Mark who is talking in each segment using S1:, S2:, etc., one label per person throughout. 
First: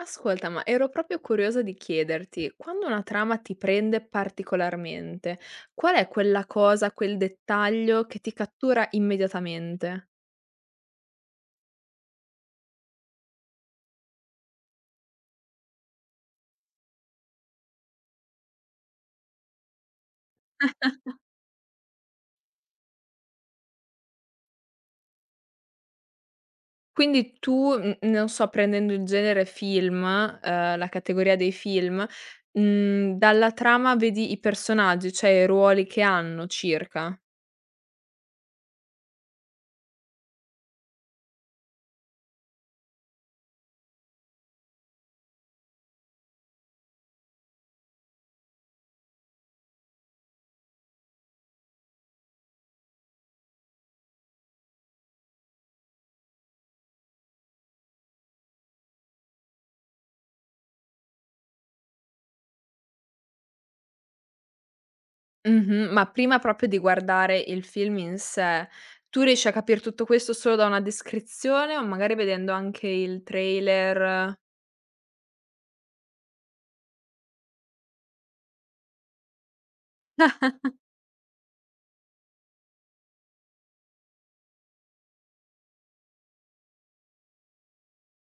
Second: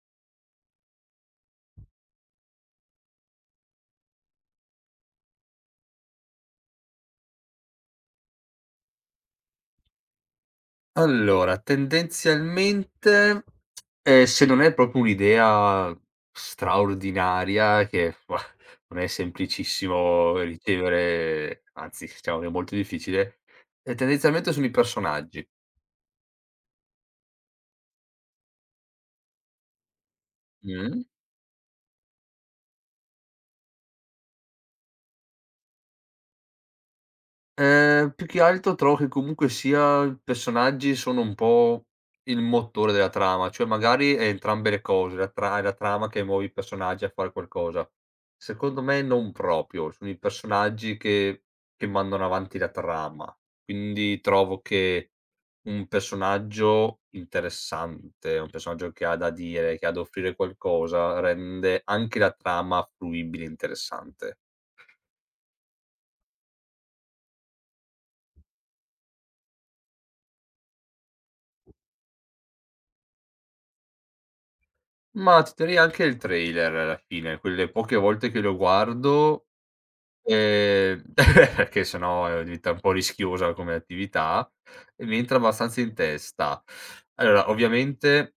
S1: Ascolta, ma ero proprio curiosa di chiederti, quando una trama ti prende particolarmente, qual è quella cosa, quel dettaglio che ti cattura immediatamente?
S2: Allora, tendenzialmente, se non è proprio un'idea straordinaria che non è semplicissimo ricevere, anzi, diciamo che è molto difficile, tendenzialmente sono i personaggi.
S1: Quindi tu, n non so, prendendo il genere film, la
S2: Mh.
S1: categoria dei film, dalla trama vedi i personaggi, cioè i ruoli che hanno circa?
S2: Più che altro trovo che comunque sia i personaggi sono un po' il motore della trama, cioè magari è entrambe le cose, la tra è la trama che muove i personaggi a fare qualcosa. Secondo me non proprio, sono i personaggi che mandano avanti la trama. Quindi trovo che un personaggio interessante, un personaggio che ha da dire, che ha da offrire qualcosa, rende anche la trama fruibile e interessante.
S1: Mh-mh, ma prima proprio di guardare il film in sé, tu riesci a capir tutto questo solo da una descrizione o magari vedendo anche il trailer?
S2: Ma ti direi anche il trailer alla fine, quelle poche volte che lo guardo, perché sennò, diventa un po' rischiosa come attività, e mi entra abbastanza in testa. Allora, ovviamente,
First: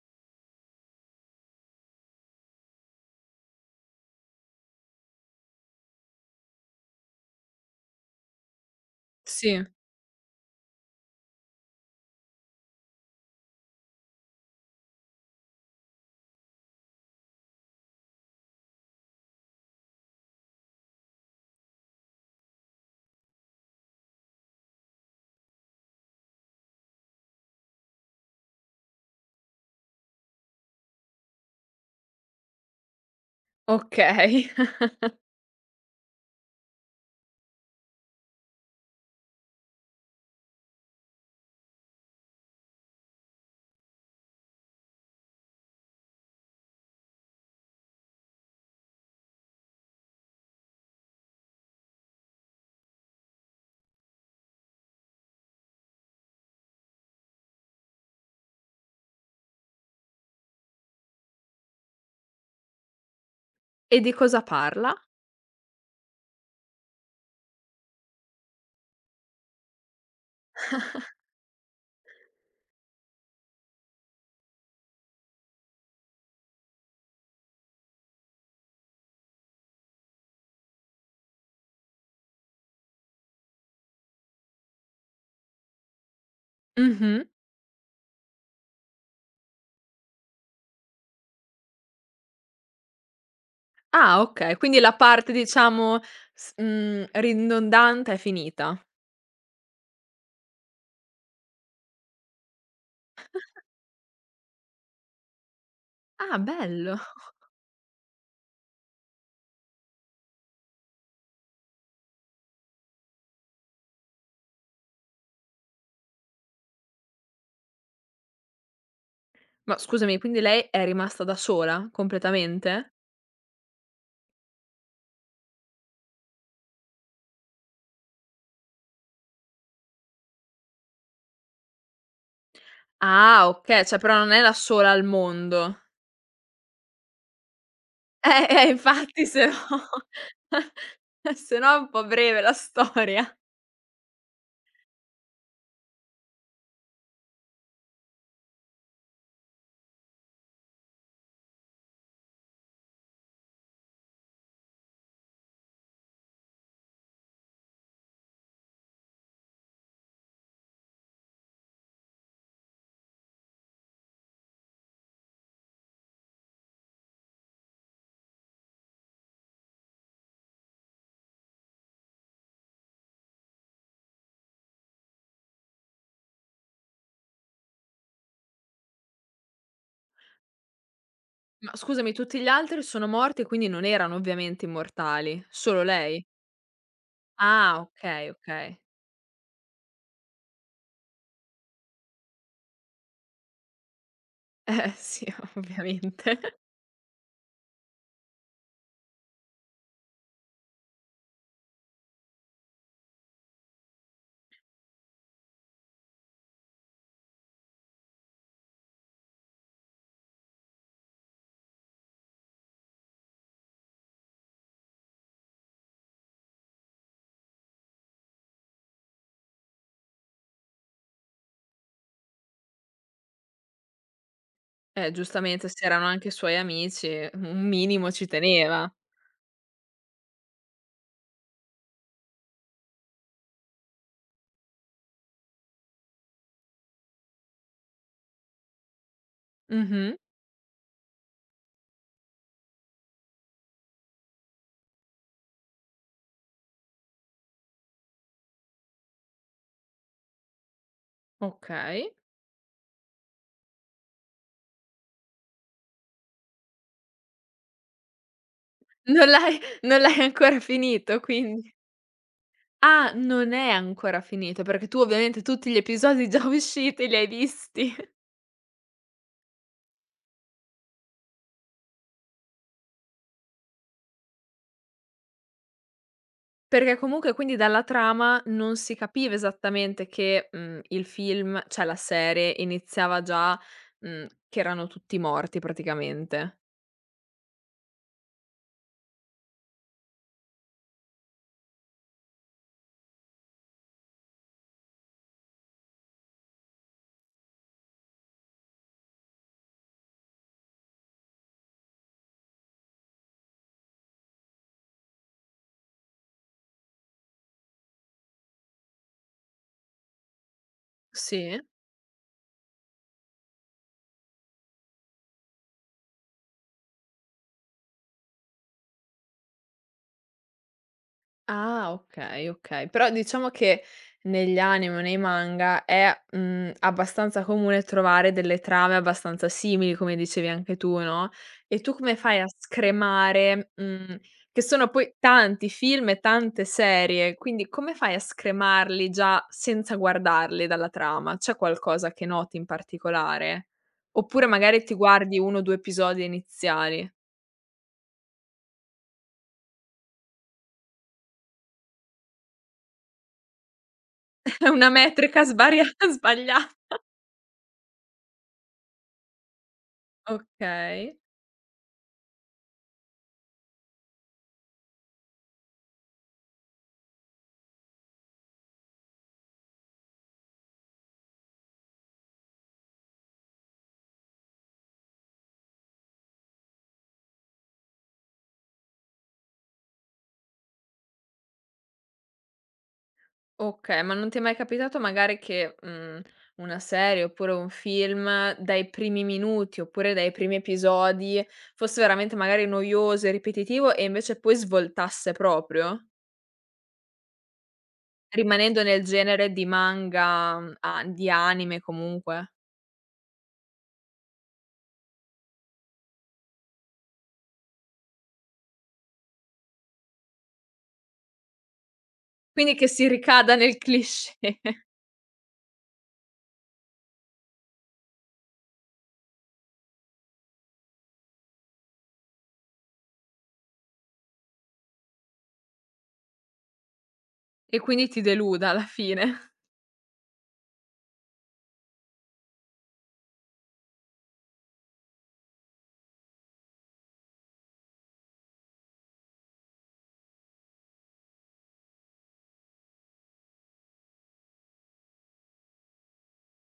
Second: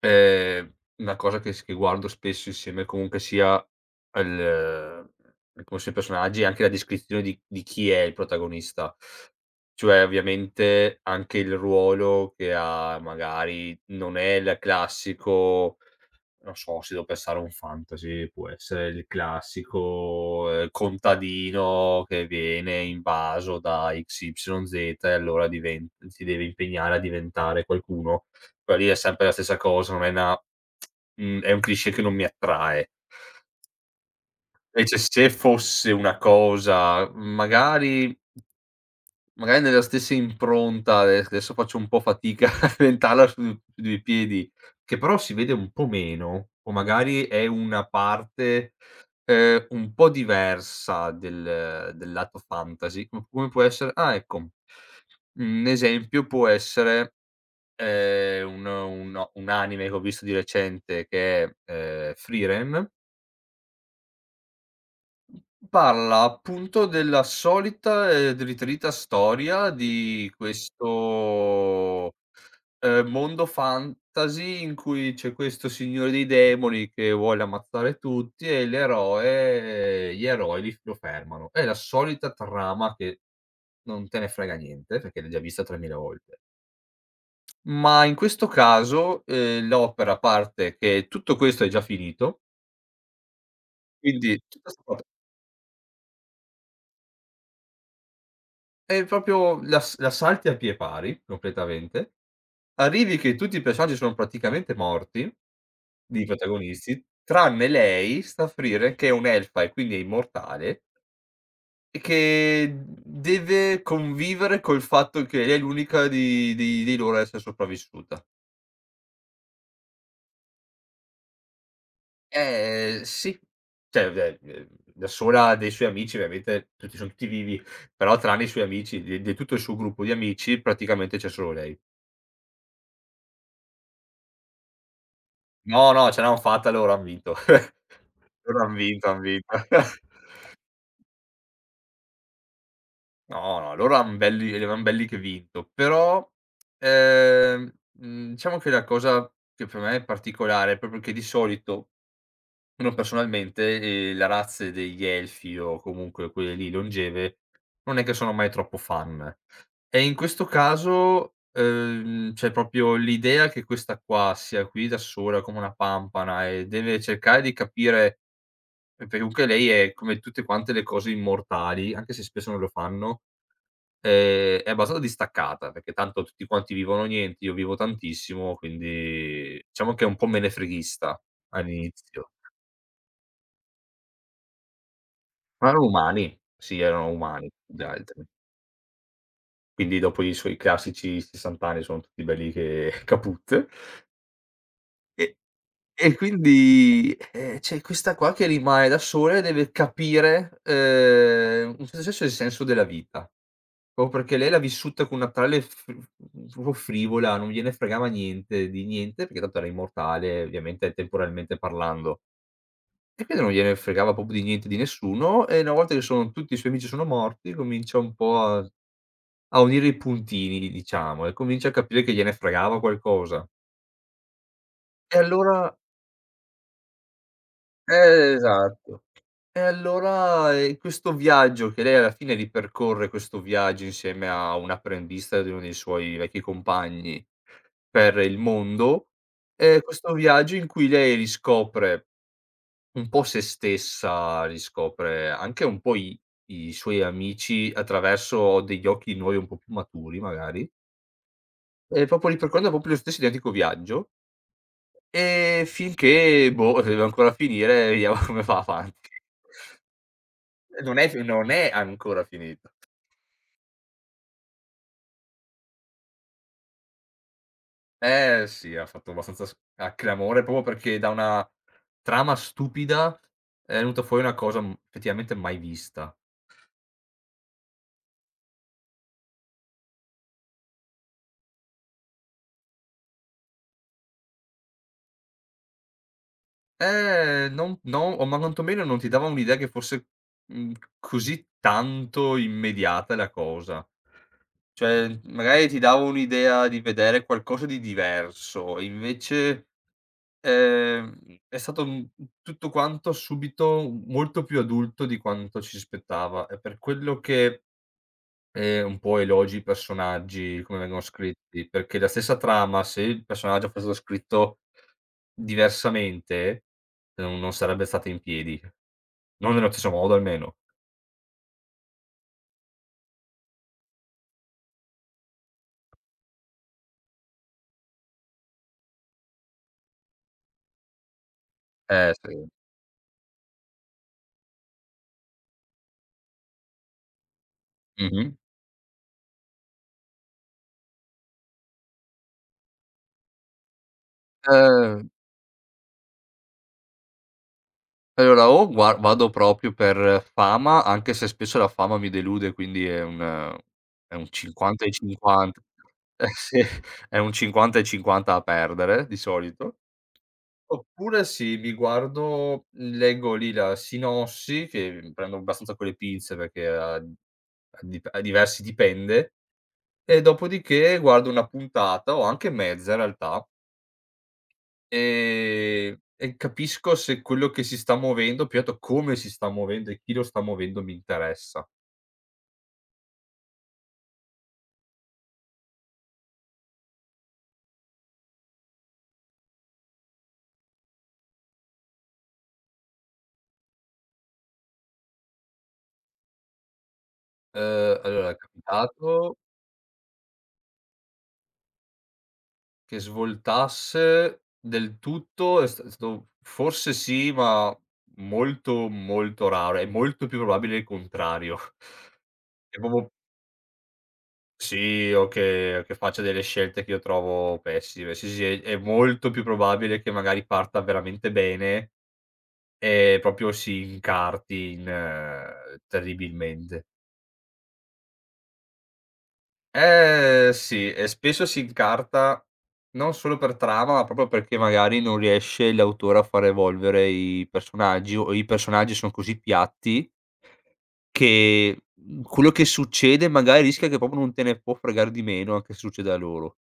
S2: ehm, una cosa che guardo spesso insieme comunque sia al come sono i personaggi, è anche la descrizione di chi è il protagonista.
S1: Sì,
S2: Cioè, ovviamente, anche il ruolo che ha magari non è il classico, non so, se devo pensare a un fantasy, può essere il classico, contadino che viene invaso da XYZ e allora diven si deve impegnare a diventare qualcuno. Quella lì è sempre la stessa cosa, non è una è un cliché che non mi attrae.
S1: okay.
S2: Invece se fosse una cosa magari magari nella stessa impronta, adesso faccio un po' fatica a inventarla su sui piedi, che però si vede un po' meno, o magari è una parte, un po' diversa del lato fantasy, co come può essere, ah ecco, un esempio può essere, un o un anime che ho visto di recente che è, Frieren.
S1: E di cosa parla?
S2: Parla appunto della solita ed ritrita storia di questo, mondo fantasy in cui c'è questo signore dei demoni che vuole ammazzare tutti e l'eroe gli eroi li f lo fermano. È la solita trama che non te ne frega niente perché l'hai già vista 3000 volte.
S1: Mh-mh.
S2: Ma in questo caso, l'opera parte che tutto questo è già finito,
S1: Ah,
S2: quindi
S1: okay,
S2: tutta
S1: quindi
S2: 'sta.
S1: la parte diciamo s ridondante è finita.
S2: E proprio la salti a pie pari, completamente. Arrivi che tutti i personaggi sono praticamente morti, i
S1: Ah, bello.
S2: protagonisti, tranne lei, Saphir, che è un'elfa e quindi è immortale, e che deve convivere col fatto che lei è l'unica di loro a essere sopravvissuta.
S1: Ma scusami, quindi lei è rimasta da sola completamente?
S2: Sì. Cioè, beh, da sola dei suoi amici; ovviamente tutti son tutti vivi, però tranne i suoi amici, di tutto il suo gruppo di amici, praticamente c'è solo lei.
S1: Ah, okay, cioè però non è la sola al mondo.
S2: No, no, ce l'han fatta loro, han vinto. Loro han vinto, han
S1: Infatti se no
S2: vinto.
S1: se no è un po' breve la storia.
S2: No, no, loro han belli eran belli che vinto. Però, ehm, diciamo che la cosa che per me è particolare è proprio che di solito, uno personalmente, le razze degli elfi o comunque quelle lì longeve, non è che sono mai troppo fan. E in questo caso, c'è proprio l'idea che questa qua sia qui da sola come una pampana e deve cercare di capire. E perché comunque lei è come tutte quante le cose immortali, anche se spesso non lo fanno, è abbastanza distaccata, perché tanto tutti quanti vivono niente, io vivo tantissimo, quindi diciamo che è un po' menefreghista
S1: Ma scusami,
S2: all'inizio.
S1: tutti gli altri sono morti, quindi non erano ovviamente immortali,
S2: Ma
S1: solo
S2: erano
S1: lei?
S2: umani, sì, erano umani
S1: Ah,
S2: gli altri.
S1: okay, okay.
S2: Quindi dopo i suoi classici 60 anni sono tutti belli che kaput.
S1: Eh sì,
S2: E e
S1: ovviamente.
S2: quindi, c'è questa qua che rimane da sola e deve capire, in un certo senso il senso della vita. O perché lei l'ha vissuta con una tale proprio frivola, non gliene fregava niente di niente, perché tanto era immortale, ovviamente temporalmente parlando, e quindi non gliene fregava proprio di niente di nessuno, e una volta che sono tutti i suoi amici sono morti, comincia un po' a a unire i puntini, diciamo, e comincia a capire che gliene fregava qualcosa. E
S1: Giustamente
S2: allora,
S1: se erano anche suoi amici, un minimo ci teneva.
S2: esatto. E allora, questo viaggio che lei alla fine ripercorre questo viaggio insieme a un apprendista di uno dei suoi vecchi compagni per il mondo, questo
S1: Mh-mh,
S2: viaggio in cui lei riscopre un po' se stessa, riscopre anche un po' i suoi amici attraverso degli occhi nuovi, un po' più maturi magari, e
S1: okay.
S2: proprio ripercorrendo proprio lo stesso identico viaggio, finché boh, deve ancora finire, vediamo come va avanti.
S1: Non l'hai ancora finito
S2: Non è
S1: quindi?
S2: ancora finito.
S1: Ah, non è ancora finito, perché tu ovviamente tutti gli episodi già usciti li hai visti.
S2: Eh sì, ha fatto abbastanza s a clamore proprio perché da una trama stupida è venuta fuori una cosa, effettivamente mai vista.
S1: Perché comunque quindi dalla trama non si capiva esattamente che, il film cioè la serie iniziava già, che erano tutti morti praticamente.
S2: Non no o ma quantomeno non ti dava un'idea che fosse, mhmm, così tanto immediata la cosa. Cioè, magari ti dava un'idea di vedere qualcosa di diverso, invece, ehm, è stato, tutto quanto subito molto più adulto di quanto ci si aspettava. È per quello che un po' elogi i personaggi, come vengono
S1: Sì.
S2: scritti, perché la stessa trama, se il personaggio fosse stato scritto diversamente, non sarebbe stata in piedi. Non nello stesso modo almeno.
S1: Ah, okay, okay. Però diciamo che negli anime o nei manga è, abbastanza comune trovare delle trame abbastanza simili, come dicevi anche tu, no, e tu come fai a
S2: Sì.
S1: scremare, che sono poi tanti film e tante serie, quindi come fai a
S2: Mh-mh.
S1: scremarli già senza guardarli dalla trama? C'è qualcosa che noti in particolare? Oppure magari ti
S2: Ehm,
S1: guardi 1 o 2 episodi iniziali?
S2: allora o gua vado proprio per fama, anche se spesso la fama mi delude, quindi è un
S1: È
S2: 50
S1: una
S2: e
S1: metrica
S2: 50.
S1: sbaria
S2: Eh
S1: sbaglia
S2: sì, è un 50 e 50 a perdere di solito.
S1: okay.
S2: Oppure sì, mi guardo, leggo lì la sinossi, che, prendo abbastanza con le pinze perché a a di a diversi dipende, e dopodiché guardo una puntata o anche mezza in realtà, e capisco se quello che si sta muovendo, più che altro come si sta muovendo e chi lo sta muovendo mi interessa.
S1: Okay, ma non ti è mai capitato magari che, una serie oppure un film dai primi minuti, oppure dai primi episodi fosse veramente magari noioso e ripetitivo e invece poi svoltasse proprio?
S2: Allora è
S1: Rimanendo nel
S2: capitato.
S1: genere di manga, a di anime comunque.
S2: Che svoltasse del tutto è st è stato forse sì, ma molto, molto raro. È molto più probabile il contrario.
S1: Quindi
S2: Che
S1: che si
S2: proprio
S1: ricada nel cliché
S2: sì, o che faccia delle scelte che io trovo pessime. Sì, sì, è molto più probabile che magari parta veramente bene e proprio si incarti in, terribilmente.
S1: e quindi ti deluda alla fine.
S2: Eh sì, e spesso si incarta non solo per trama, ma proprio perché magari non riesce l'autore a far evolvere i personaggi, o i personaggi sono così piatti che, quello che succede magari rischia che proprio non te ne può fregare di meno anche se succede a loro.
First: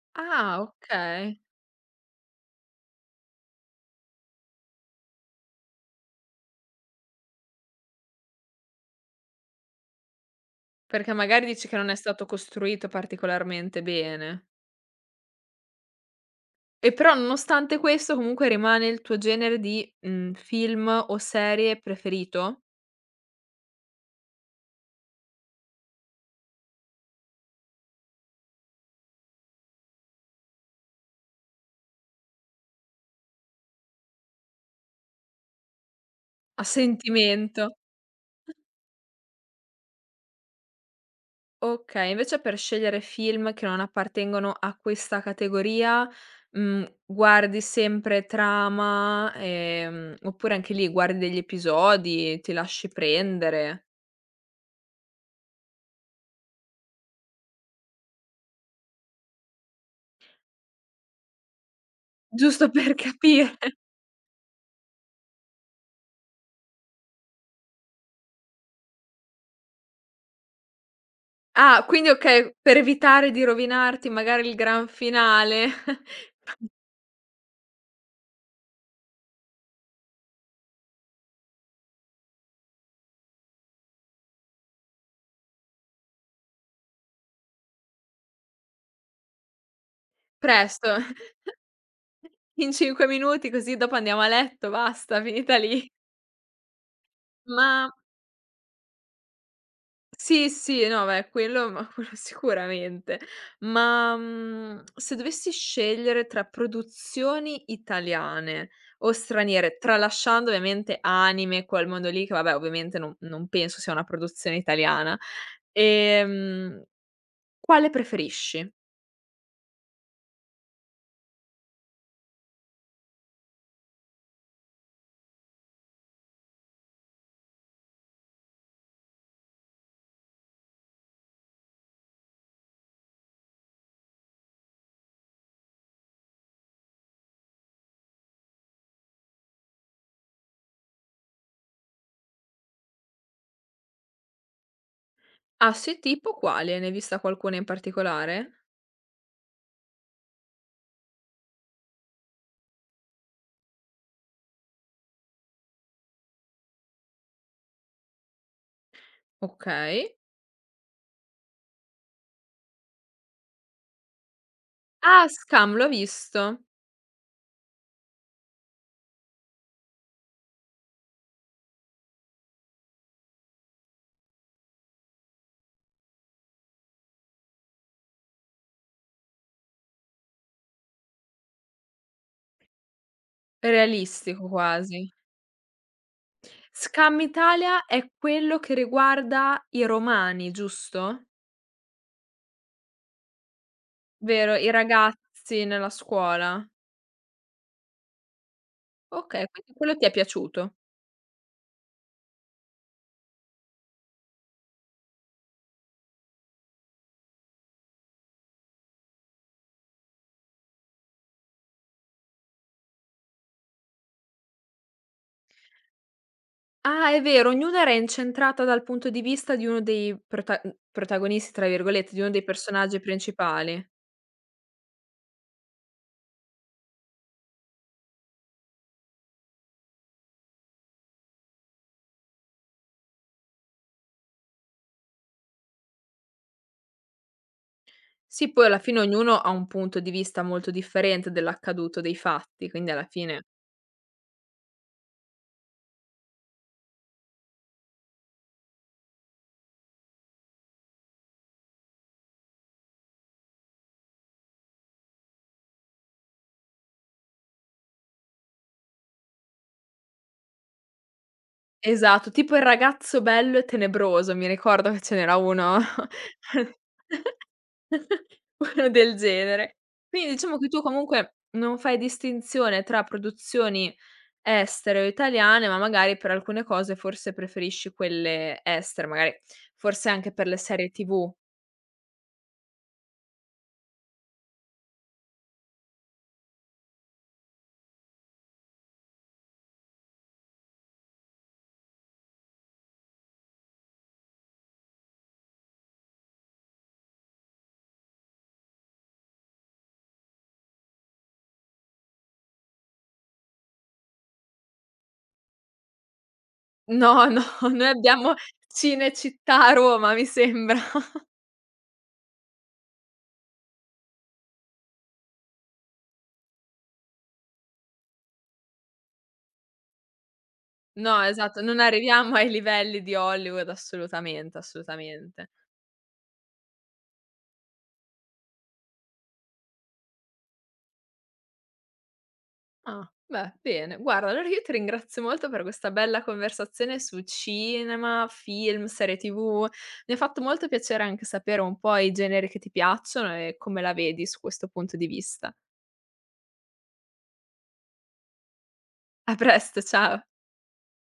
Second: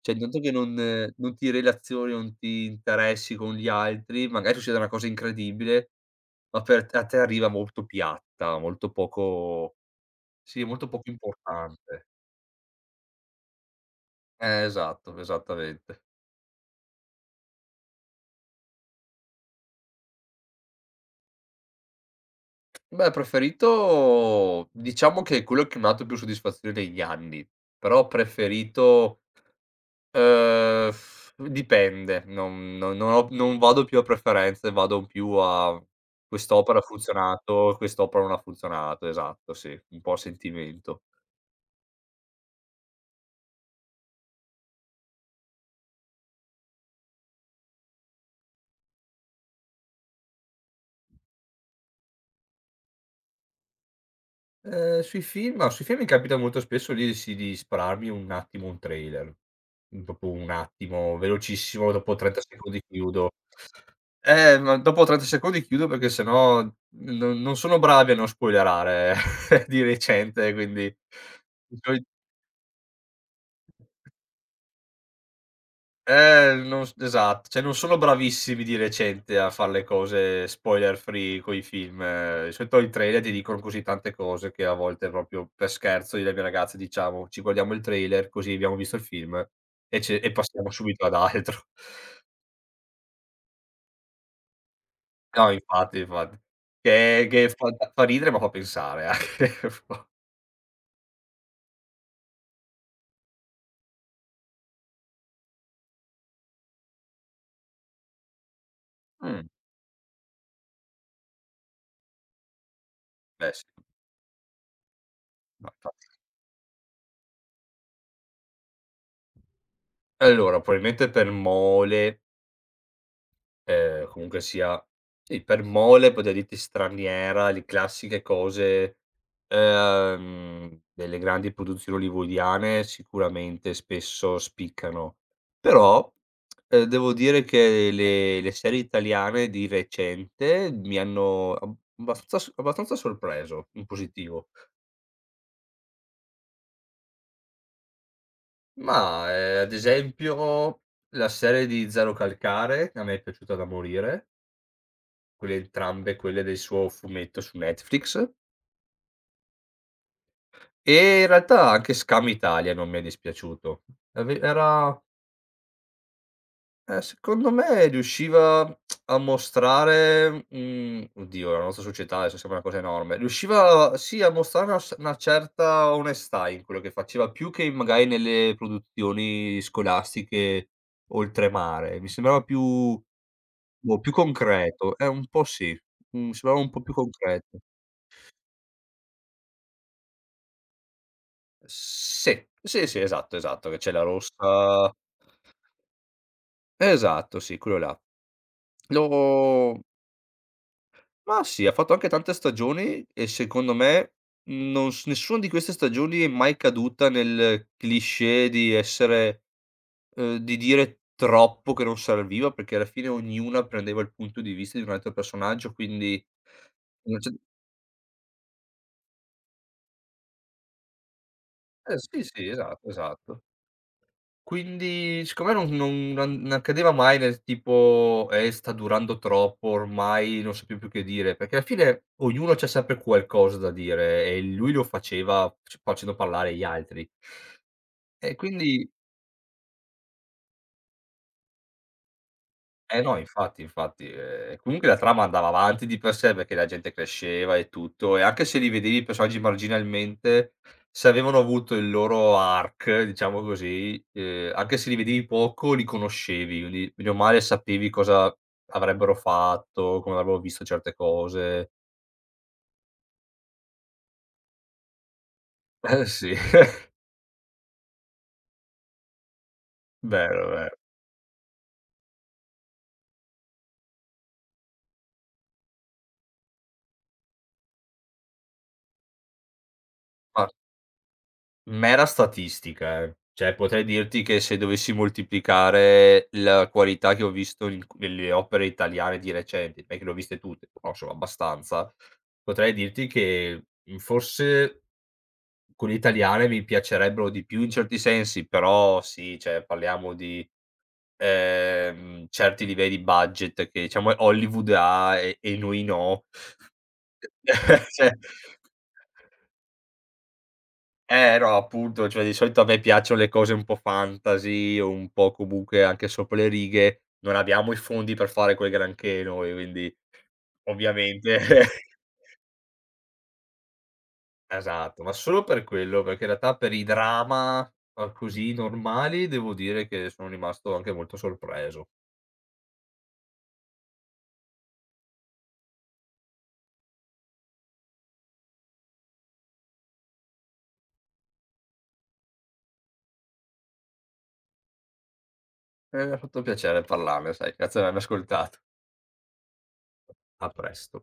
S2: Cioè intanto che
S1: Ah,
S2: non, non
S1: okay.
S2: ti relazioni, non ti interessi con gli altri, magari succede una cosa incredibile, ma per te a te arriva molto piatta, molto poco, sì, molto poco
S1: Perché magari dici che non è
S2: importante.
S1: stato costruito particolarmente bene.
S2: Esatto, esattamente.
S1: E però nonostante questo comunque rimane il tuo genere di, film o serie preferito?
S2: Beh, preferito diciamo che è quello che mi ha dato più soddisfazione negli anni, però preferito, uhm, dipende, non ho, non vado più a preferenze, vado più a
S1: A
S2: quest'opera ha
S1: sentimento.
S2: funzionato, quest'opera non ha funzionato, esatto, sì, un po' a sentimento.
S1: Okay, invece per scegliere film che non appartengono a questa categoria, guardi sempre trama, oppure anche lì guardi degli episodi, ti lasci prendere?
S2: Sui film ma sui film mi capita molto spesso di sì, di spararmi un attimo un trailer, proprio un attimo, velocissimo, dopo 30
S1: Giusto
S2: secondi
S1: per
S2: chiudo.
S1: capire.
S2: Ma dopo 30 secondi chiudo perché se no non sono bravi a non spoilerare di recente, quindi di
S1: Ah,
S2: soli
S1: quindi okay, per evitare di rovinarti magari il gran finale,
S2: non s esatto, cioè non sono bravissimi di recente a far le cose spoiler free coi film. Eh. Di solito i trailer ti dicono così tante cose che a volte proprio per scherzo io e le mie ragazze diciamo: "Ci guardiamo il trailer così abbiamo visto il film e passiamo
S1: presto.
S2: subito ad altro."
S1: In 5 minuti così dopo andiamo a letto, basta,
S2: No,
S1: finita lì.
S2: infatti, infatti. Che fa
S1: Ma
S2: fa ridere ma fa pensare anche un po'.
S1: sì, sì, no beh, quello ma quello sicuramente. Ma, se dovessi scegliere tra produzioni italiane o
S2: Mh.
S1: straniere, tralasciando ovviamente anime, quel mondo lì che vabbè ovviamente non
S2: Eh sì,
S1: penso sia una produzione italiana,
S2: ma infatti.
S1: ehm, quale preferisci?
S2: Allora, probabilmente per mole, comunque sia sì, per mole potrei dirti straniera, le classiche cose, delle grandi produzioni hollywoodiane sicuramente spesso spiccano. Però, devo dire che le serie italiane di recente mi hanno ab abbastanza s abbastanza sorpreso in positivo.
S1: Ah sì, tipo quale? Ne hai vista qualcuna in particolare?
S2: Ma, ad esempio la serie di Zero Calcare, a me è piaciuta da morire, quelle entrambe quelle del suo fumetto su Netflix,
S1: Okay.
S2: e in realtà anche Scam Italia non mi è dispiaciuto. Ave era
S1: Ah, Scam l'ho visto.
S2: secondo me riusciva a mostrare, oddio la nostra società adesso sembra una cosa enorme, riusciva sì a mostrare una s una certa onestà in quello che faceva, più che magari nelle produzioni scolastiche oltremare. Mi sembrava più, boh, più
S1: Realistico
S2: concreto,
S1: quasi.
S2: un po' sì, sembrava un po' più
S1: Scam
S2: concreto.
S1: Italia è quello che riguarda i romani, giusto?
S2: Sì, sì, sì, esatto, esatto, che c'è la
S1: Vero, i
S2: rossa,
S1: ragazzi nella scuola.
S2: esatto, sì, quello là.
S1: Okay, quindi
S2: Lo
S1: quello ti è piaciuto.
S2: ma sì, ha fatto anche tante stagioni e secondo me non s nessuna di queste stagioni è mai caduta nel cliché di essere, di dire troppo che non serviva, perché alla fine ognuna prendeva il punto di vista di un altro personaggio, quindi
S1: Ah,
S2: non
S1: è
S2: c'è
S1: vero, ognuna era incentrata dal punto di vista di uno dei prota "protagonisti", tra virgolette, di
S2: sì,
S1: uno dei
S2: sì, esatto,
S1: personaggi
S2: esatto.
S1: principali.
S2: Quindi siccome non cadeva mai nel tipo: sta durando troppo ormai, non sapiam più che dire", perché alla fine ognuno c'ha sempre qualcosa da dire e lui lo faceva c facendo parlare gli altri. E
S1: Sì, poi alla
S2: quindi
S1: fine ognuno ha un punto di vista molto differente dell'accaduto, dei fatti, quindi
S2: eh
S1: alla
S2: no,
S1: fine
S2: infatti, infatti. Comunque la trama andava avanti di per sé, perché la gente cresceva e tutto, e anche se li vedevi i personaggi marginalmente, se avevano avuto il loro arc, diciamo così, anche se li vedevi poco, li conoscevi, quindi bene o male sapevi cosa avrebbero fatto, come avrebbero visto certe cose.
S1: esatto, tipo il ragazzo bello e tenebroso, mi ricordo che ce n'era uno
S2: Eh sì,
S1: Quello del genere. Quindi
S2: vero,
S1: diciamo che
S2: vero.
S1: tu comunque non fai distinzione tra produzioni estere o italiane, ma magari per alcune cose forse preferisci quelle estere, magari forse anche
S2: Ma
S1: per le serie TV.
S2: Mera statistica, eh. Cioè potrei dirti che se dovessi moltiplicare la qualità che ho visto in nelle opere italiane di recente, non è che le ho viste tutte, però insomma abbastanza, potrei dirti che, forse quelle italiane mi piacerebbero di più in certi sensi, però sì, cioè parliamo di, certi livelli di budget che diciamo Hollywood ha e noi no.
S1: No, no, noi
S2: Cioè
S1: abbiamo Cinecittà a Roma, mi sembra.
S2: eh no, appunto, cioè di solito a me piacciono le cose un po' fantasy o un po' comunque anche sopra le righe, non abbiamo i fondi per fare quel granché noi, quindi
S1: No,
S2: ovviamente
S1: esatto, non arriviamo ai livelli di Hollywood assolutamente,
S2: esatto, ma solo
S1: assolutamente.
S2: per quello, perché in realtà per i drama, ma così normali, devo dire che sono rimasto anche molto sorpreso.
S1: Ah, beh, bene. Guarda, allora io ti ringrazio molto per questa bella conversazione su cinema, film, serie TV. Mi ha fatto molto piacere anche sapere un po' i generi che ti piacciono e come la vedi su questo punto di vista.
S2: E mi ha fatto piacere parlarne, sai, grazie di avermi ascoltato.
S1: A presto, ciao.
S2: A presto.